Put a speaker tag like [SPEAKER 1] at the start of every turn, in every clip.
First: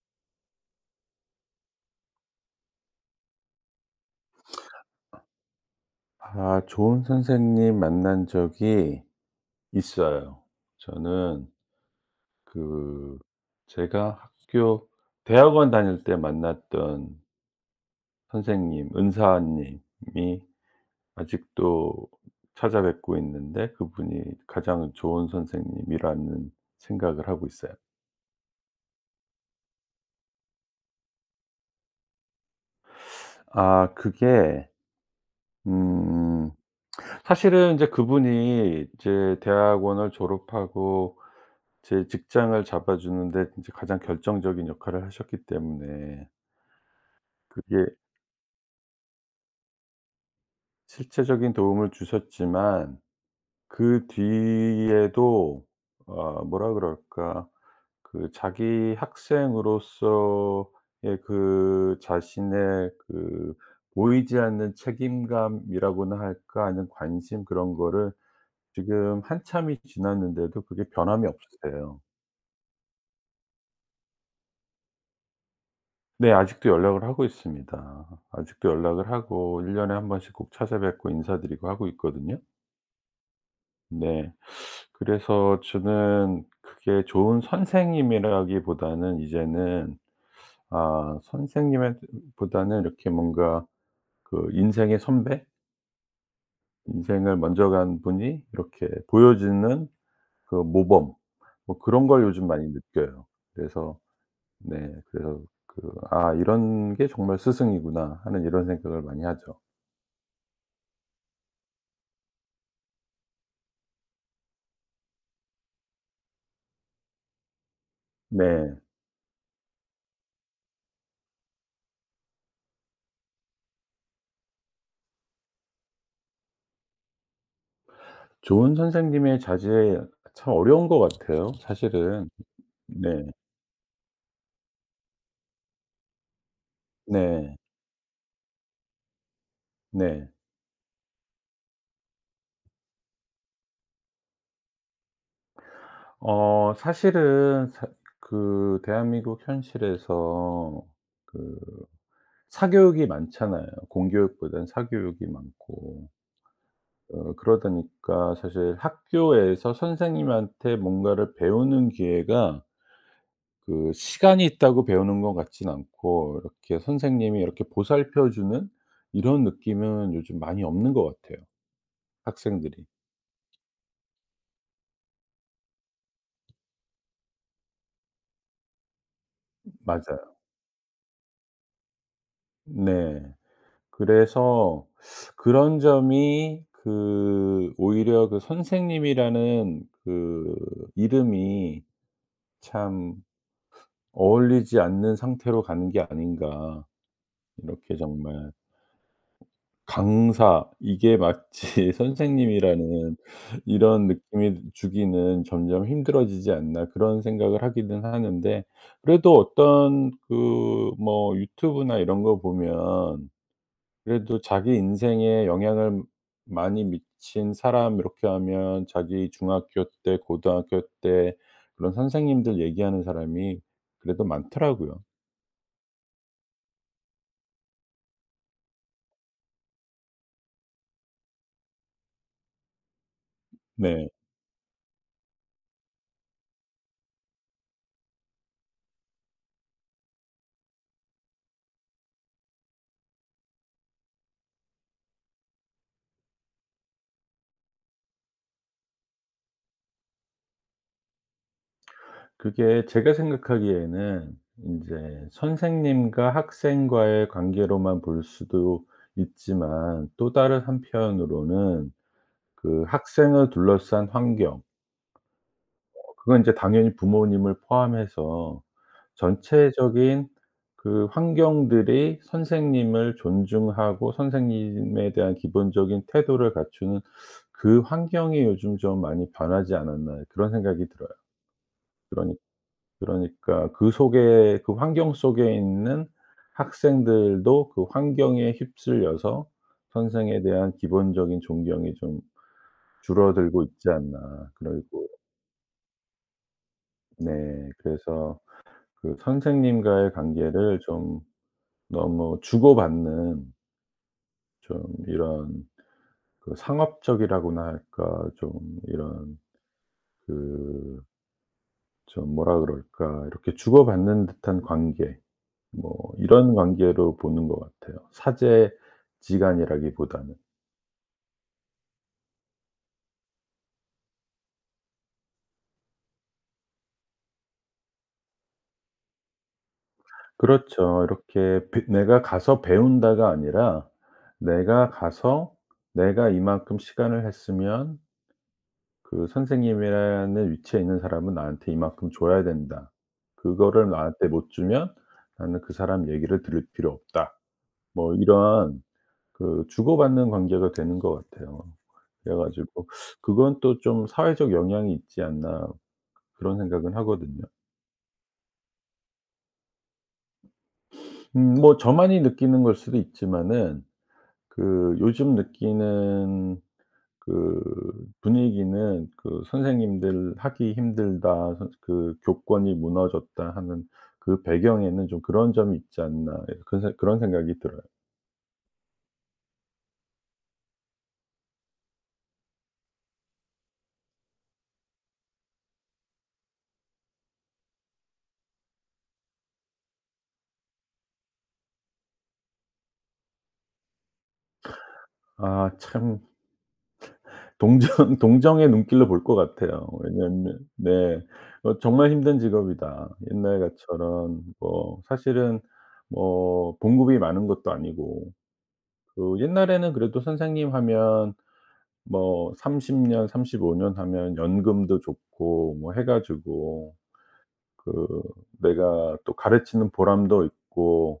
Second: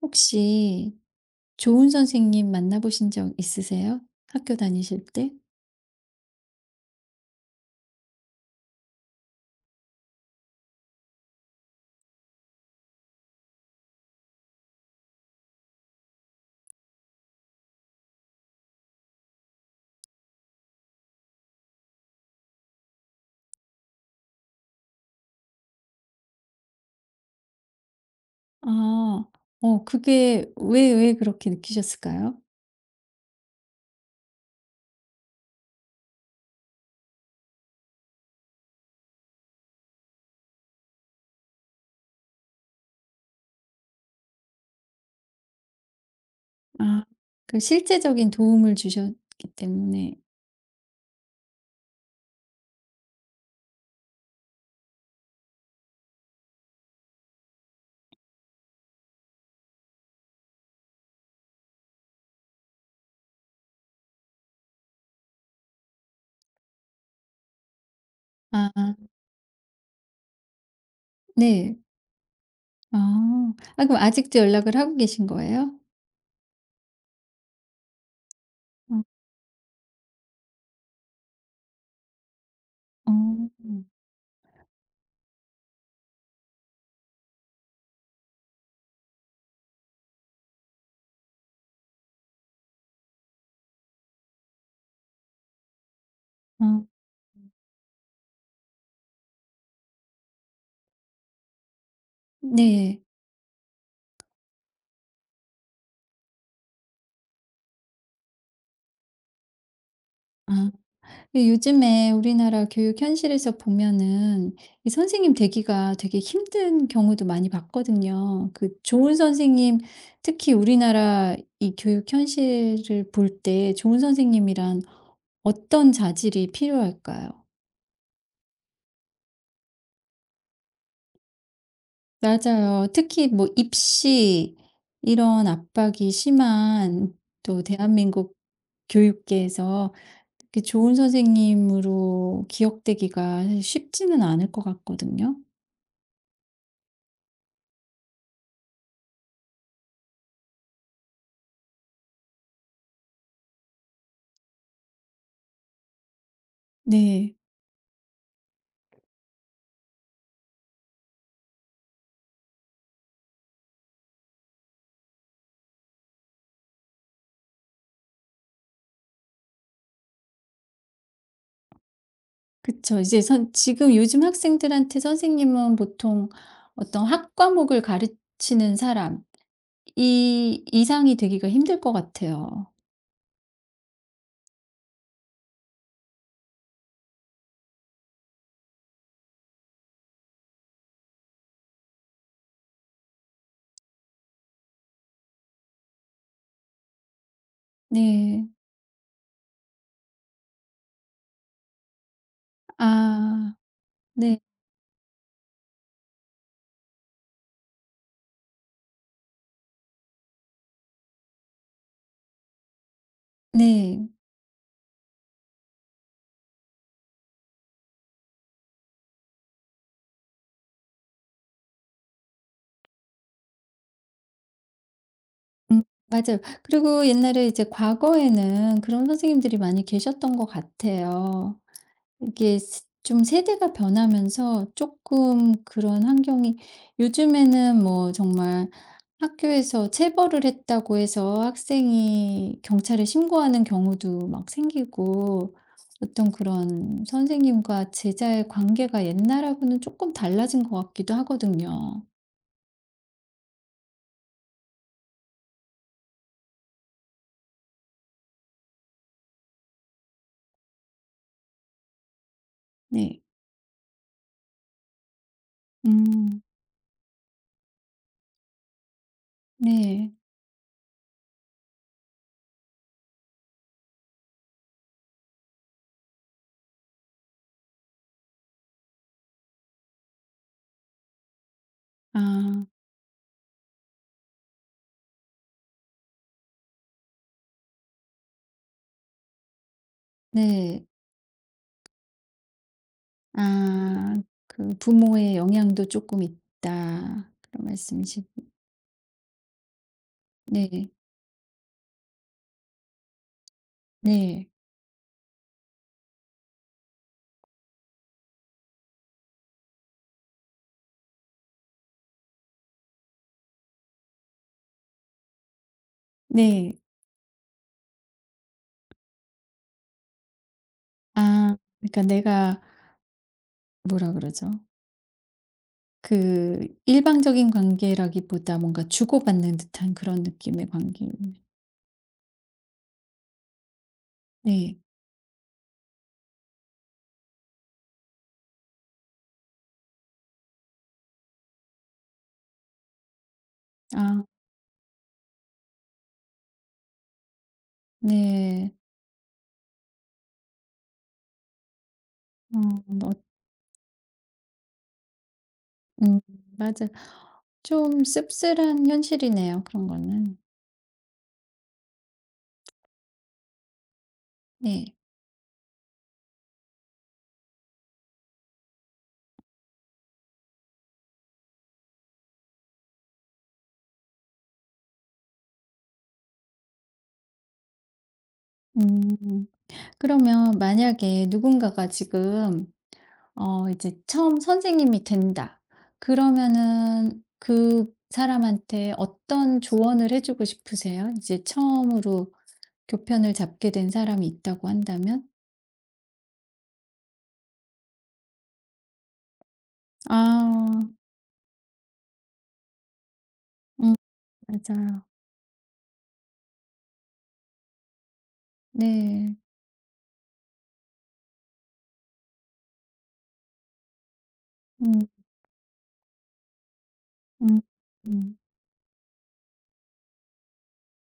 [SPEAKER 1] 혹시 좋은 선생님 만나보신 적 있으세요? 학교 다니실 때?
[SPEAKER 2] 아 좋은 선생님 만난 적이 있어요. 저는 그 제가 학교 대학원 다닐 때 만났던 선생님, 은사님이 아직도 찾아뵙고 있는데 그분이 가장 좋은 선생님이라는 생각을 하고 있어요.
[SPEAKER 1] 아. 그게 왜 그렇게 느끼셨을까요?
[SPEAKER 2] 아 그게 음 사실은 이제 그분이 이제 대학원을 졸업하고 제 직장을 잡아주는 데 이제 가장 결정적인 역할을 하셨기 때문에
[SPEAKER 1] 아, 그
[SPEAKER 2] 그게
[SPEAKER 1] 실제적인 도움을 주셨기 때문에.
[SPEAKER 2] 실체적인 도움을 주셨지만 그 뒤에도 뭐라 그럴까, 그 자기 학생으로서의 그 자신의 그 보이지 않는 책임감이라고나 할까, 아니면 관심 그런 거를
[SPEAKER 1] 아.
[SPEAKER 2] 지금 한참이 지났는데도 그게 변함이
[SPEAKER 1] 네.
[SPEAKER 2] 없으세요.
[SPEAKER 1] 아. 아, 그럼 아직도 연락을 하고 계신 거예요?
[SPEAKER 2] 네. 아직도 연락을 하고 있습니다. 아직도
[SPEAKER 1] 어.
[SPEAKER 2] 연락을 하고 1 년에 한 번씩 꼭 찾아뵙고 인사드리고 하고 있거든요.
[SPEAKER 1] 어.
[SPEAKER 2] 네. 그래서 저는 그게 좋은 선생님이라기보다는 이제는 아 선생님의 보다는 이렇게 뭔가 그 인생의 선배,
[SPEAKER 1] 어.
[SPEAKER 2] 인생을 먼저 간 분이 이렇게 보여주는 그 모범, 뭐 그런 걸 요즘 많이
[SPEAKER 1] 네.
[SPEAKER 2] 느껴요. 그래서 네. 그래서 그 '아 이런 게 정말 스승이구나.' 하는 이런 생각을 많이 하죠.
[SPEAKER 1] 아. 근데 요즘에 우리나라 교육 현실에서 보면은 이 선생님 되기가 되게 힘든 경우도 많이 봤거든요. 그
[SPEAKER 2] 네.
[SPEAKER 1] 좋은 선생님, 특히 우리나라 이 교육 현실을 볼 때 좋은 선생님이란 어떤 자질이 필요할까요?
[SPEAKER 2] 좋은 선생님의 자제 참 어려운 것 같아요 사실은.
[SPEAKER 1] 맞아요.
[SPEAKER 2] 네.
[SPEAKER 1] 특히 뭐 입시 이런 압박이 심한,
[SPEAKER 2] 네.
[SPEAKER 1] 또 대한민국 교육계에서
[SPEAKER 2] 네.
[SPEAKER 1] 이렇게 좋은 선생님으로 기억되기가 쉽지는 않을 것 같거든요.
[SPEAKER 2] 사실은 사 그 대한민국 현실에서 그 사교육이 많잖아요. 공교육보다는 사교육이 많고.
[SPEAKER 1] 네.
[SPEAKER 2] 그러다 보니까 사실 학교에서 선생님한테 뭔가를 배우는 기회가 그 시간이 있다고 배우는 것 같진 않고, 이렇게 선생님이 이렇게 보살펴 주는 이런 느낌은 요즘 많이 없는 것 같아요, 학생들이.
[SPEAKER 1] 그쵸. 이제 선 지금 요즘 학생들한테 선생님은 보통 어떤 학과목을 가르치는 사람,
[SPEAKER 2] 맞아요.
[SPEAKER 1] 이 이상이 되기가 힘들 것 같아요.
[SPEAKER 2] 네. 그래서 그런 점이 그 오히려 그 선생님이라는 그 이름이 참 어울리지 않는 상태로 가는 게 아닌가, 이렇게
[SPEAKER 1] 네.
[SPEAKER 2] 정말 강사 이게 마치 선생님이라는
[SPEAKER 1] 아
[SPEAKER 2] 이런
[SPEAKER 1] 네.
[SPEAKER 2] 느낌이 주기는 점점 힘들어지지 않나, 그런 생각을 하기는 하는데, 그래도 어떤 그 뭐 유튜브나 이런 거 보면
[SPEAKER 1] 네.
[SPEAKER 2] 그래도 자기 인생에 영향을 많이 미친 사람 이렇게 하면 자기 중학교 때 고등학교 때 그런 선생님들 얘기하는 사람이 그래도 많더라고요.
[SPEAKER 1] 음 맞아요. 그리고 옛날에 이제 과거에는 그런 선생님들이 많이 계셨던 것 같아요. 이게 스 좀 세대가
[SPEAKER 2] 네.
[SPEAKER 1] 변하면서 조금 그런 환경이. 요즘에는 뭐 정말 학교에서 체벌을 했다고 해서 학생이 경찰에 신고하는 경우도 막 생기고, 어떤 그런 선생님과 제자의 관계가 옛날하고는 조금 달라진 것 같기도 하거든요.
[SPEAKER 2] 그게 제가 생각하기에는 이제 선생님과 학생과의 관계로만 볼 수도 있지만, 또 다른 한편으로는 그
[SPEAKER 1] 네.
[SPEAKER 2] 학생을 둘러싼 환경,
[SPEAKER 1] 음.
[SPEAKER 2] 그건 이제 당연히 부모님을 포함해서
[SPEAKER 1] 네.
[SPEAKER 2] 전체적인 그 환경들이 선생님을 존중하고 선생님에 대한 기본적인 태도를 갖추는 그 환경이 요즘 좀 많이 변하지 않았나 그런 생각이 들어요. 그러까
[SPEAKER 1] 아
[SPEAKER 2] 그러니까 그 속에, 그 환경 속에 있는 학생들도 그 환경에 휩쓸려서 선생에 대한
[SPEAKER 1] 네.
[SPEAKER 2] 기본적인 존경이 좀 줄어들고 있지
[SPEAKER 1] 아,
[SPEAKER 2] 않나.
[SPEAKER 1] 그
[SPEAKER 2] 그리고
[SPEAKER 1] 부모의 영향도 조금 있다. 그런
[SPEAKER 2] 네.
[SPEAKER 1] 말씀이시.
[SPEAKER 2] 그래서 그 선생님과의 관계를
[SPEAKER 1] 네.
[SPEAKER 2] 좀 너무 주고받는,
[SPEAKER 1] 네.
[SPEAKER 2] 좀 이런 그 상업적이라고나 할까, 좀 이런 그 좀 뭐라 그럴까, 이렇게 주고받는 듯한 관계, 뭐 이런
[SPEAKER 1] 네.
[SPEAKER 2] 관계로 보는 것 같아요. 사제지간이라기보다는.
[SPEAKER 1] 아, 그러니까 내가 뭐라 그러죠? 그 일방적인 관계라기보다 뭔가 주고받는 듯한 그런 느낌의
[SPEAKER 2] 그렇죠.
[SPEAKER 1] 관계입니다.
[SPEAKER 2] 이렇게 배 내가 가서 배운다가 아니라,
[SPEAKER 1] 네.
[SPEAKER 2] 내가 가서 내가 이만큼 시간을 했으면 그 선생님이라는 위치에 있는 사람은 나한테 이만큼 줘야 된다, 그거를
[SPEAKER 1] 아
[SPEAKER 2] 나한테 못 주면 나는 그 사람 얘기를 들을 필요 없다, 뭐
[SPEAKER 1] 네.
[SPEAKER 2] 이런 그 주고받는 관계가 되는 것 같아요. 그래 가지고
[SPEAKER 1] 뭐
[SPEAKER 2] 그건 또 좀 사회적 영향이 있지 않나,
[SPEAKER 1] 음
[SPEAKER 2] 그런
[SPEAKER 1] 맞아.
[SPEAKER 2] 생각은 하거든요.
[SPEAKER 1] 좀 씁쓸한 현실이네요, 그런 거는.
[SPEAKER 2] 뭐 저만이 느끼는 걸 수도 있지만은,
[SPEAKER 1] 네.
[SPEAKER 2] 그 요즘 느끼는 그 분위기는 그 '선생님들 하기 힘들다. 선 그 교권이 무너졌다.' 하는 그 배경에는 좀 그런 점이 있지 않나, 예 그런 생각이 들어요.
[SPEAKER 1] 음 그러면 만약에 누군가가 지금 이제 처음 선생님이 된다. 그러면은 그 사람한테 어떤 조언을 해 주고 싶으세요? 이제 처음으로 교편을 잡게 된 사람이 있다고 한다면?
[SPEAKER 2] 아 참, 동정 동정의 눈길로 볼 것 같아요. 왜냐하면
[SPEAKER 1] 아.
[SPEAKER 2] 네. '정말 힘든 직업이다.' 옛날
[SPEAKER 1] 음
[SPEAKER 2] 같처럼, 뭐
[SPEAKER 1] 맞아요.
[SPEAKER 2] 사실은 뭐 봉급이 많은 것도 아니고,
[SPEAKER 1] 네.
[SPEAKER 2] 그 옛날에는 그래도 선생님 하면 뭐 30년 35년 하면 연금도
[SPEAKER 1] 음
[SPEAKER 2] 좋고 뭐 해 가지고
[SPEAKER 1] 음
[SPEAKER 2] 그
[SPEAKER 1] 음.
[SPEAKER 2] 내가 또 가르치는 보람도 있고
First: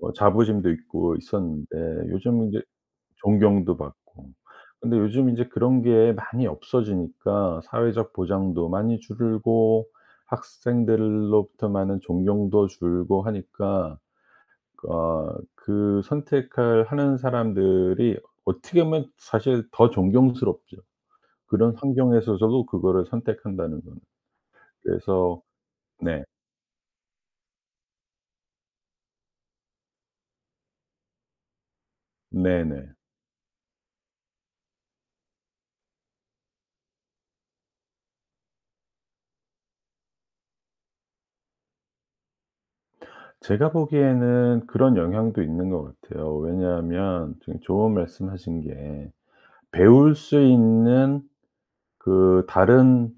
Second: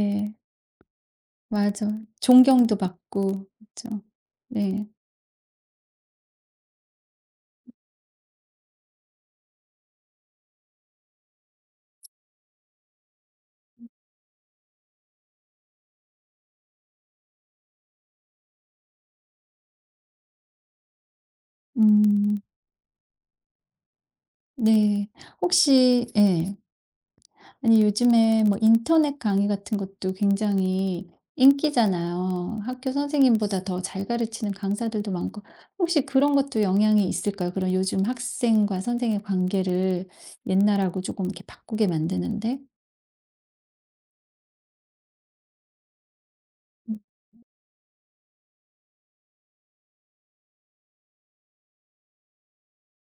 [SPEAKER 2] 뭐 자부심도 있고
[SPEAKER 1] 맞아.
[SPEAKER 2] 있었는데, 요즘 인제
[SPEAKER 1] 존경도 받고 그
[SPEAKER 2] 존경도
[SPEAKER 1] 죠
[SPEAKER 2] 받고.
[SPEAKER 1] 네.
[SPEAKER 2] 근데 요즘 인제 그런 게 많이 없어지니까 사회적 보장도 많이 줄고 학생들로부터 많은 존경도 줄고 하니까 어 그 선택할 하는 사람들이 어떻게 보면 사실 더 존경스럽죠. 그런 환경에서
[SPEAKER 1] 음
[SPEAKER 2] 도 그거를 선택한다는 거는.
[SPEAKER 1] 네.
[SPEAKER 2] 그래서
[SPEAKER 1] 혹시.
[SPEAKER 2] 네.
[SPEAKER 1] 예. 아니 요즘에 뭐 인터넷 강의 같은 것도 굉장히 인기잖아요. 학교
[SPEAKER 2] 네네.
[SPEAKER 1] 선생님보다 더 잘 가르치는 강사들도 많고. 혹시 그런 것도 영향이 있을까요? 그런, 요즘 학생과 선생의 관계를 옛날하고 조금 이렇게 바꾸게 만드는데?
[SPEAKER 2] 제가 보기에는 그런 영향도 있는 것 같아요.
[SPEAKER 1] 음
[SPEAKER 2] 왜냐하면 지금 좋은 말씀하신 게, 배울 수 있는 그 다른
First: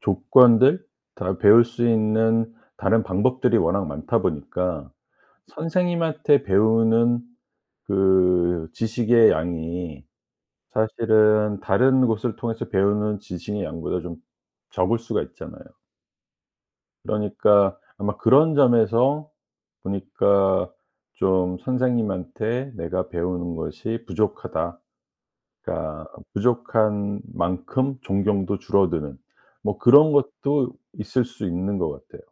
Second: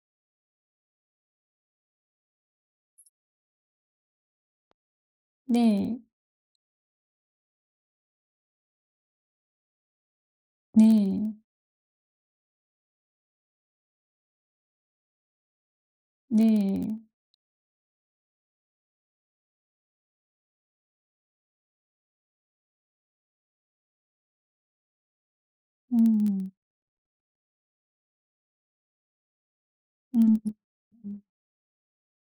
[SPEAKER 2] 조건들, 다 배울 수 있는 다른 방법들이 워낙 많다 보니까
[SPEAKER 1] 네.
[SPEAKER 2] 선생님한테 배우는 그 지식의 양이
[SPEAKER 1] 네.
[SPEAKER 2] 사실은 다른 곳을 통해서 배우는 지식의 양보다 좀 적을 수가 있잖아요.
[SPEAKER 1] 네.
[SPEAKER 2] 그러니까 아마 그런 점에서 보니까 좀 '선생님한테 내가 배우는 것이 부족하다.' 그러니까
[SPEAKER 1] 음.
[SPEAKER 2] 부족한 만큼 존경도 줄어드는 뭐 그런
[SPEAKER 1] 음.
[SPEAKER 2] 것도 있을 수 있는 것 같아요.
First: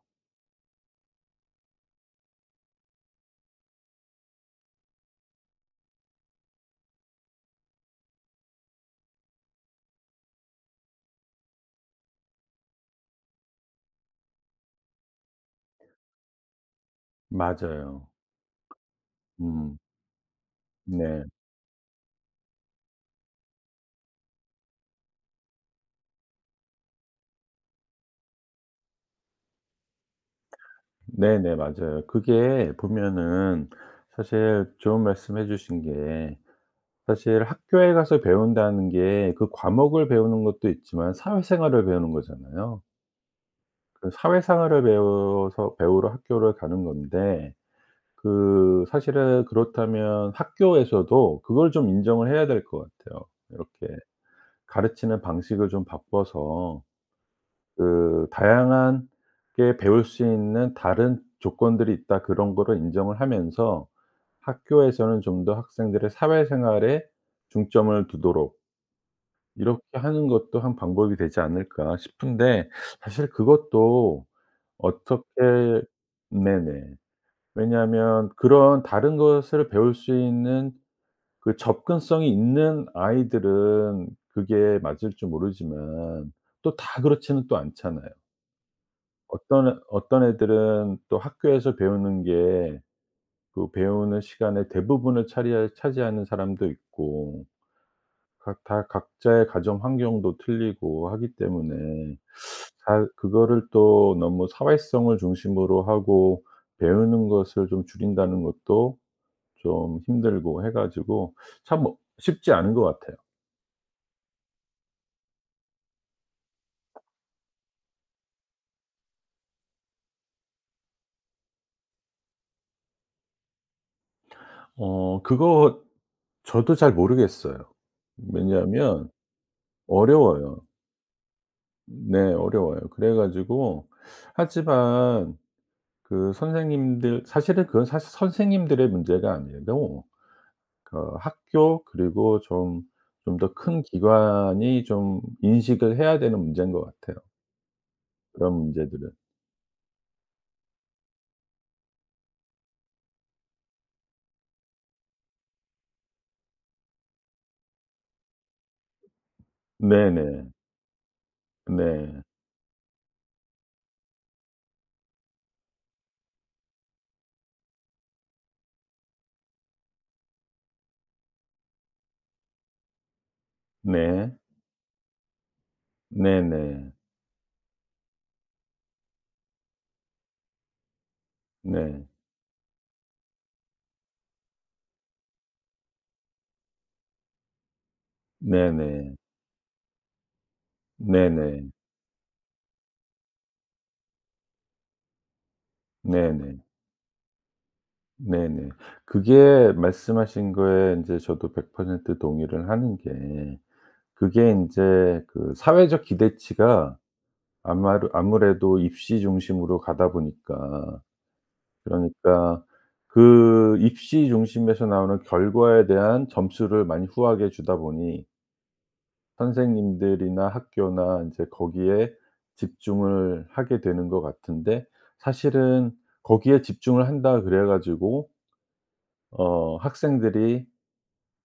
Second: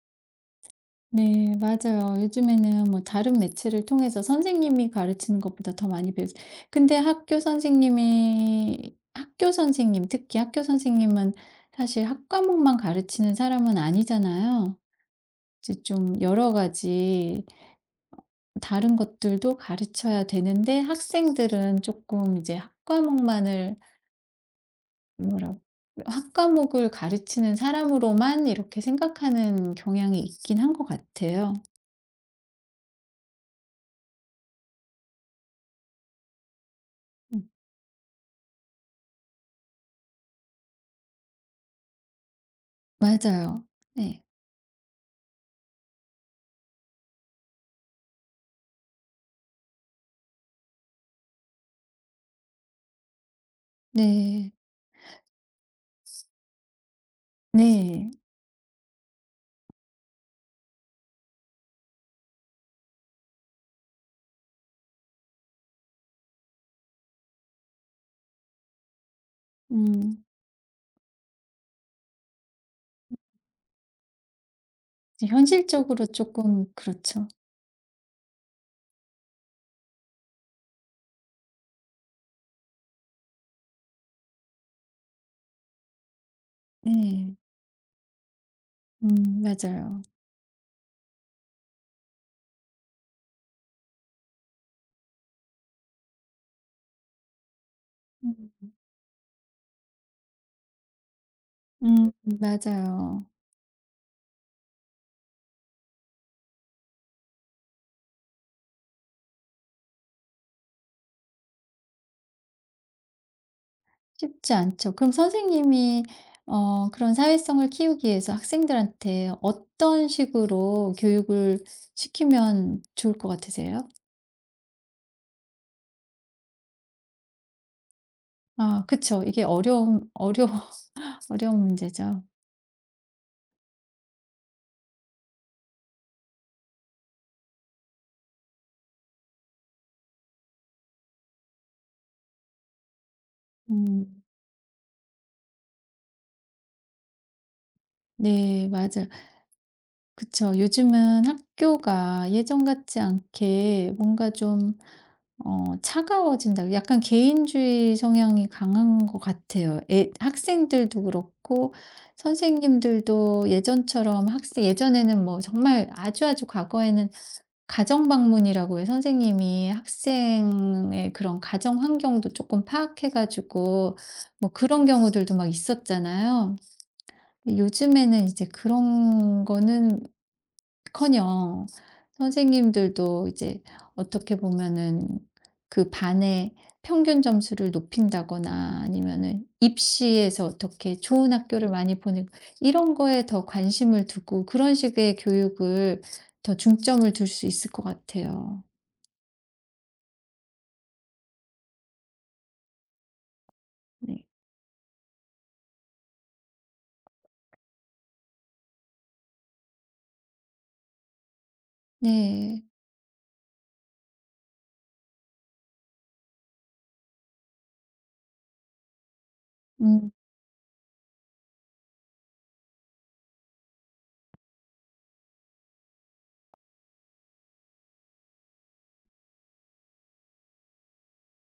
[SPEAKER 1] 네. 맞아요. 요즘에는 뭐 다른 매체를 통해서 선생님이 가르치는 것보다 더 많이 배우. 근데 학교 선생님, 특히 학교 선생님은 사실 학과목만 가르치는 사람은 아니잖아요. 이제 좀 여러 가지
[SPEAKER 2] 맞아요.
[SPEAKER 1] 다른 것들도
[SPEAKER 2] 음.
[SPEAKER 1] 가르쳐야 되는데
[SPEAKER 2] 네.
[SPEAKER 1] 학생들은 조금 이제 학과목만을. 뭐라 학 과목을 가르치는 사람으로만 이렇게 생각하는 경향이 있긴 한 것 같아요.
[SPEAKER 2] 네네. 맞아요. 그게 보면은, 사실 좋은 말씀해 주신 게,
[SPEAKER 1] 음
[SPEAKER 2] 사실 학교에 가서 배운다는 게 그 과목을 배우는 것도 있지만 사회생활을 배우는 거잖아요.
[SPEAKER 1] 맞아요.
[SPEAKER 2] 그
[SPEAKER 1] 네.
[SPEAKER 2] 사회생활을 배워서, 배우러 학교를 가는 건데 그 사실은 그렇다면 학교에서도 그걸 좀 인정을 해야 될 것 같아요. 이렇게
[SPEAKER 1] 네.
[SPEAKER 2] 가르치는 방식을 좀 바꿔서
[SPEAKER 1] 네.
[SPEAKER 2] 그 다양한 게 배울 수 있는 다른 조건들이 있다, 그런 거를 인정을 하면서 학교에서는 좀 더 학생들의 사회생활에 중점을 두도록 이렇게
[SPEAKER 1] 음.
[SPEAKER 2] 하는 것도 한 방법이 되지 않을까 싶은데, 사실 그것도 어떻게.
[SPEAKER 1] 현실적으로 쪼끔
[SPEAKER 2] 네네.
[SPEAKER 1] 그렇죠.
[SPEAKER 2] 왜냐하면 그런 다른 것을 배울 수 있는 그 접근성이 있는 아이들은 그게 맞을지 모르지만, 또 다
[SPEAKER 1] 네.
[SPEAKER 2] 그렇지는 또 않잖아요. 어떤
[SPEAKER 1] 맞아요.
[SPEAKER 2] 어떤 애들은 또 학교에서 배우는 게 그 배우는 시간의 대부분을 차리하 차지하는 사람도 있고,
[SPEAKER 1] 음.
[SPEAKER 2] 각 다 각자의 가정 환경도 틀리고 하기
[SPEAKER 1] 음
[SPEAKER 2] 때문에 잘
[SPEAKER 1] 맞아요.
[SPEAKER 2] 그거를 또 너무 사회성을 중심으로 하고 배우는 것을 좀 줄인다는 것도 좀 힘들고 해 가지고 참 쉽지 않은 것 같아요.
[SPEAKER 1] 쉽지 않죠. 그럼 선생님이 그런 사회성을 키우기 위해서 학생들한테 어떤 식으로 교육을 시키면 좋을 것 같으세요?
[SPEAKER 2] 그거 저도 잘 모르겠어요.
[SPEAKER 1] 아
[SPEAKER 2] 왜냐하면
[SPEAKER 1] 그쵸. 이게 어려움 어려운
[SPEAKER 2] 어려워요.
[SPEAKER 1] 어려운
[SPEAKER 2] 네
[SPEAKER 1] 문제죠.
[SPEAKER 2] 어려워요. 그래 가지고 하지만 그 선생님들, 사실은 그건 사실 선생님들의 문제가 아니고 그 학교 그리고 좀 더 큰
[SPEAKER 1] 음.
[SPEAKER 2] 기관이 좀 인식을 해야 되는 문제인 것 같아요, 그런
[SPEAKER 1] 네, 맞아요.
[SPEAKER 2] 문제들은.
[SPEAKER 1] 그쵸. 요즘은 학교가 예전 같지 않게 뭔가 좀 차가워진다. 약간 개인주의 성향이 강한 것 같아요. 애
[SPEAKER 2] 네네.
[SPEAKER 1] 학생들도 그렇고
[SPEAKER 2] 네.
[SPEAKER 1] 선생님들도 예전처럼 학생 예전에는 뭐 정말 아주 아주 과거에는 가정 방문이라고 해 선생님이 학생의 그런 가정 환경도 조금 파악해 가지고
[SPEAKER 2] 네.
[SPEAKER 1] 뭐 그런 경우들도 막 있었잖아요.
[SPEAKER 2] 네네.
[SPEAKER 1] 요즘에는 이제 그런 거는커녕
[SPEAKER 2] 네.
[SPEAKER 1] 선생님들도 이제 어떻게 보면은 그 반의 평균 점수를 높인다거나
[SPEAKER 2] 네네.
[SPEAKER 1] 아니면은 입시에서 어떻게 좋은 학교를
[SPEAKER 2] 네네.
[SPEAKER 1] 많이 보내고 이런 거에 더 관심을 두고 그런 식의 교육을 더
[SPEAKER 2] 네네.
[SPEAKER 1] 중점을 둘 수 있을 것 같아요.
[SPEAKER 2] 네네. 그게 말씀하신 거에 인제 저도 100% 동의를 하는 게,
[SPEAKER 1] 네.
[SPEAKER 2] 그게 인제 그 사회적 기대치가 아마르 아무래도 입시 중심으로 가다 보니까,
[SPEAKER 1] 네.
[SPEAKER 2] 그러니까 그 입시 중심에서 나오는 결과에 대한 점수를 많이 후하게 주다 보니
[SPEAKER 1] 음.
[SPEAKER 2] 선생님들이나 학교나 인제 거기에 집중을 하게 되는 것 같은데, 사실은 거기에 집중을 한다 그래 가지고 학생들이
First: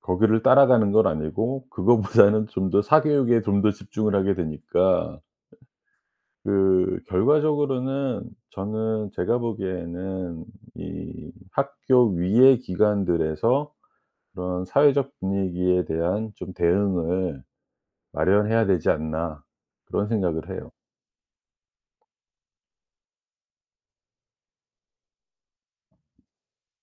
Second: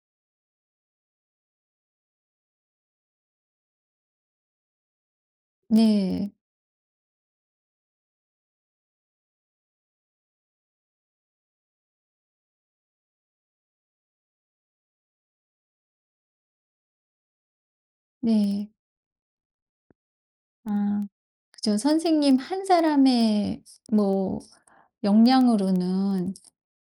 [SPEAKER 2] 거기를 따라가는 건 아니고 그거보다는 좀 더 사교육에 좀 더 집중을 하게 되니까,
[SPEAKER 1] 네.
[SPEAKER 2] 그 결과적으로는 저는, 제가 보기에는 이 학교 위의 기관들에서 그런 사회적 분위기에 대한 좀 대응을 마련해야
[SPEAKER 1] 네.
[SPEAKER 2] 되지 않나, 그런 생각을 해요.
[SPEAKER 1] 아. 그죠. 선생님 한 사람의 뭐 역량으로는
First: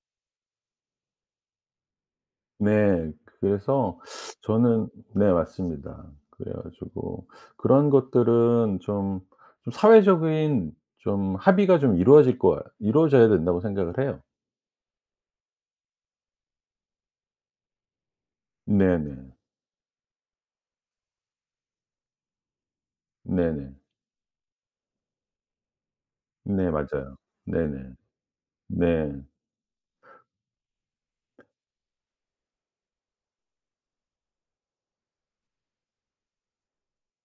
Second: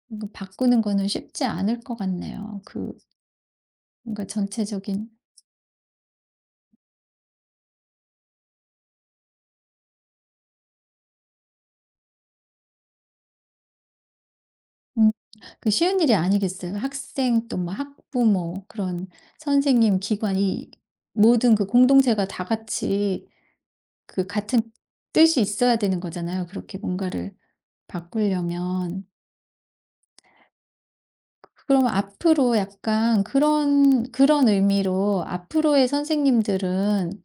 [SPEAKER 1] 뭔가 바꾸는 거는 쉽지 않을 것 같네요. 그
[SPEAKER 2] 네. 그래서
[SPEAKER 1] 뭔가
[SPEAKER 2] 저는
[SPEAKER 1] 전체적인.
[SPEAKER 2] 네 맞습니다. 그래 가지고 그런 것들은 좀, 좀 사회적인 좀 합의가 좀 이루어질 거 이루어져야 된다고 생각을 해요.
[SPEAKER 1] 음 그 쉬운 일이 아니겠어요. 학생 또 뭐 학부모 그런
[SPEAKER 2] 네네.
[SPEAKER 1] 선생님, 기관, 이 모든 그 공동체가 다 같이
[SPEAKER 2] 네네.
[SPEAKER 1] 그 같은 뜻이 있어야 되는 거잖아요.
[SPEAKER 2] 네
[SPEAKER 1] 그렇게
[SPEAKER 2] 맞아요.
[SPEAKER 1] 뭔가를
[SPEAKER 2] 네네.
[SPEAKER 1] 바꾸려면.
[SPEAKER 2] 네.
[SPEAKER 1] 그럼 앞으로 약간 그런 의미로 앞으로의 선생님들은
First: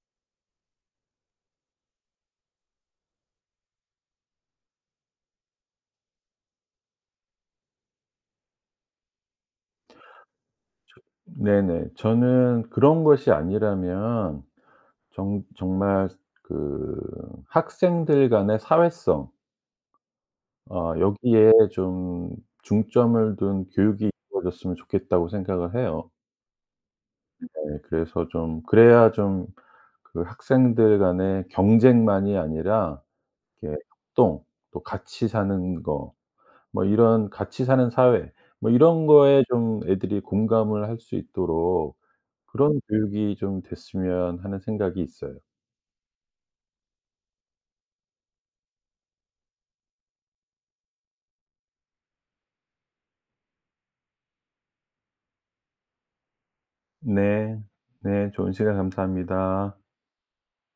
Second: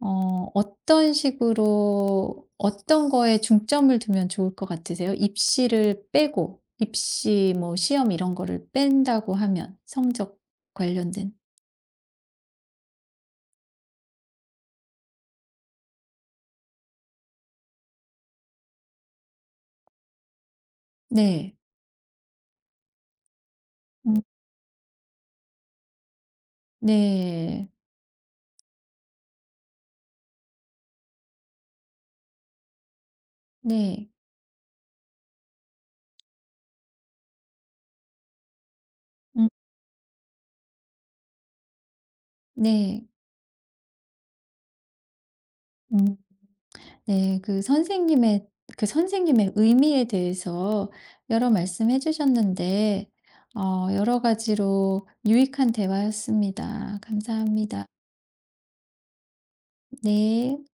[SPEAKER 1] 어떤 식으로 어떤 거에 중점을 두면 좋을 것 같으세요? 입시를 빼고 입시 뭐 시험 이런 거를 뺀다고 하면, 성적
[SPEAKER 2] 저
[SPEAKER 1] 관련된.
[SPEAKER 2] 네네. 저는 그런 것이 아니라면 정 정말 그 학생들 간의 사회성, 여기에
[SPEAKER 1] 네.
[SPEAKER 2] 좀 중점을 둔 교육이
[SPEAKER 1] 음
[SPEAKER 2] 이루어졌으면 좋겠다고 생각을 해요.
[SPEAKER 1] 네.
[SPEAKER 2] 네. 그래서 좀 그래야 좀 그 학생들 간의 경쟁만이 아니라 이렇게
[SPEAKER 1] 네.
[SPEAKER 2] 협동, 또 같이 사는 거 뭐 이런 같이 사는 사회, 뭐 이런 거에
[SPEAKER 1] 음
[SPEAKER 2] 좀 애들이 공감을 할 수 있도록 그런
[SPEAKER 1] 네.
[SPEAKER 2] 교육이 좀 됐으면 하는 생각이 있어요.
[SPEAKER 1] 음 네. 그 선생님의 의미에 대해서 여러 말씀해 주셨는데 여러 가지로 유익한 대화였습니다.
[SPEAKER 2] 네.
[SPEAKER 1] 감사합니다.
[SPEAKER 2] 네. 좋은 시간 감사합니다.
[SPEAKER 1] 네.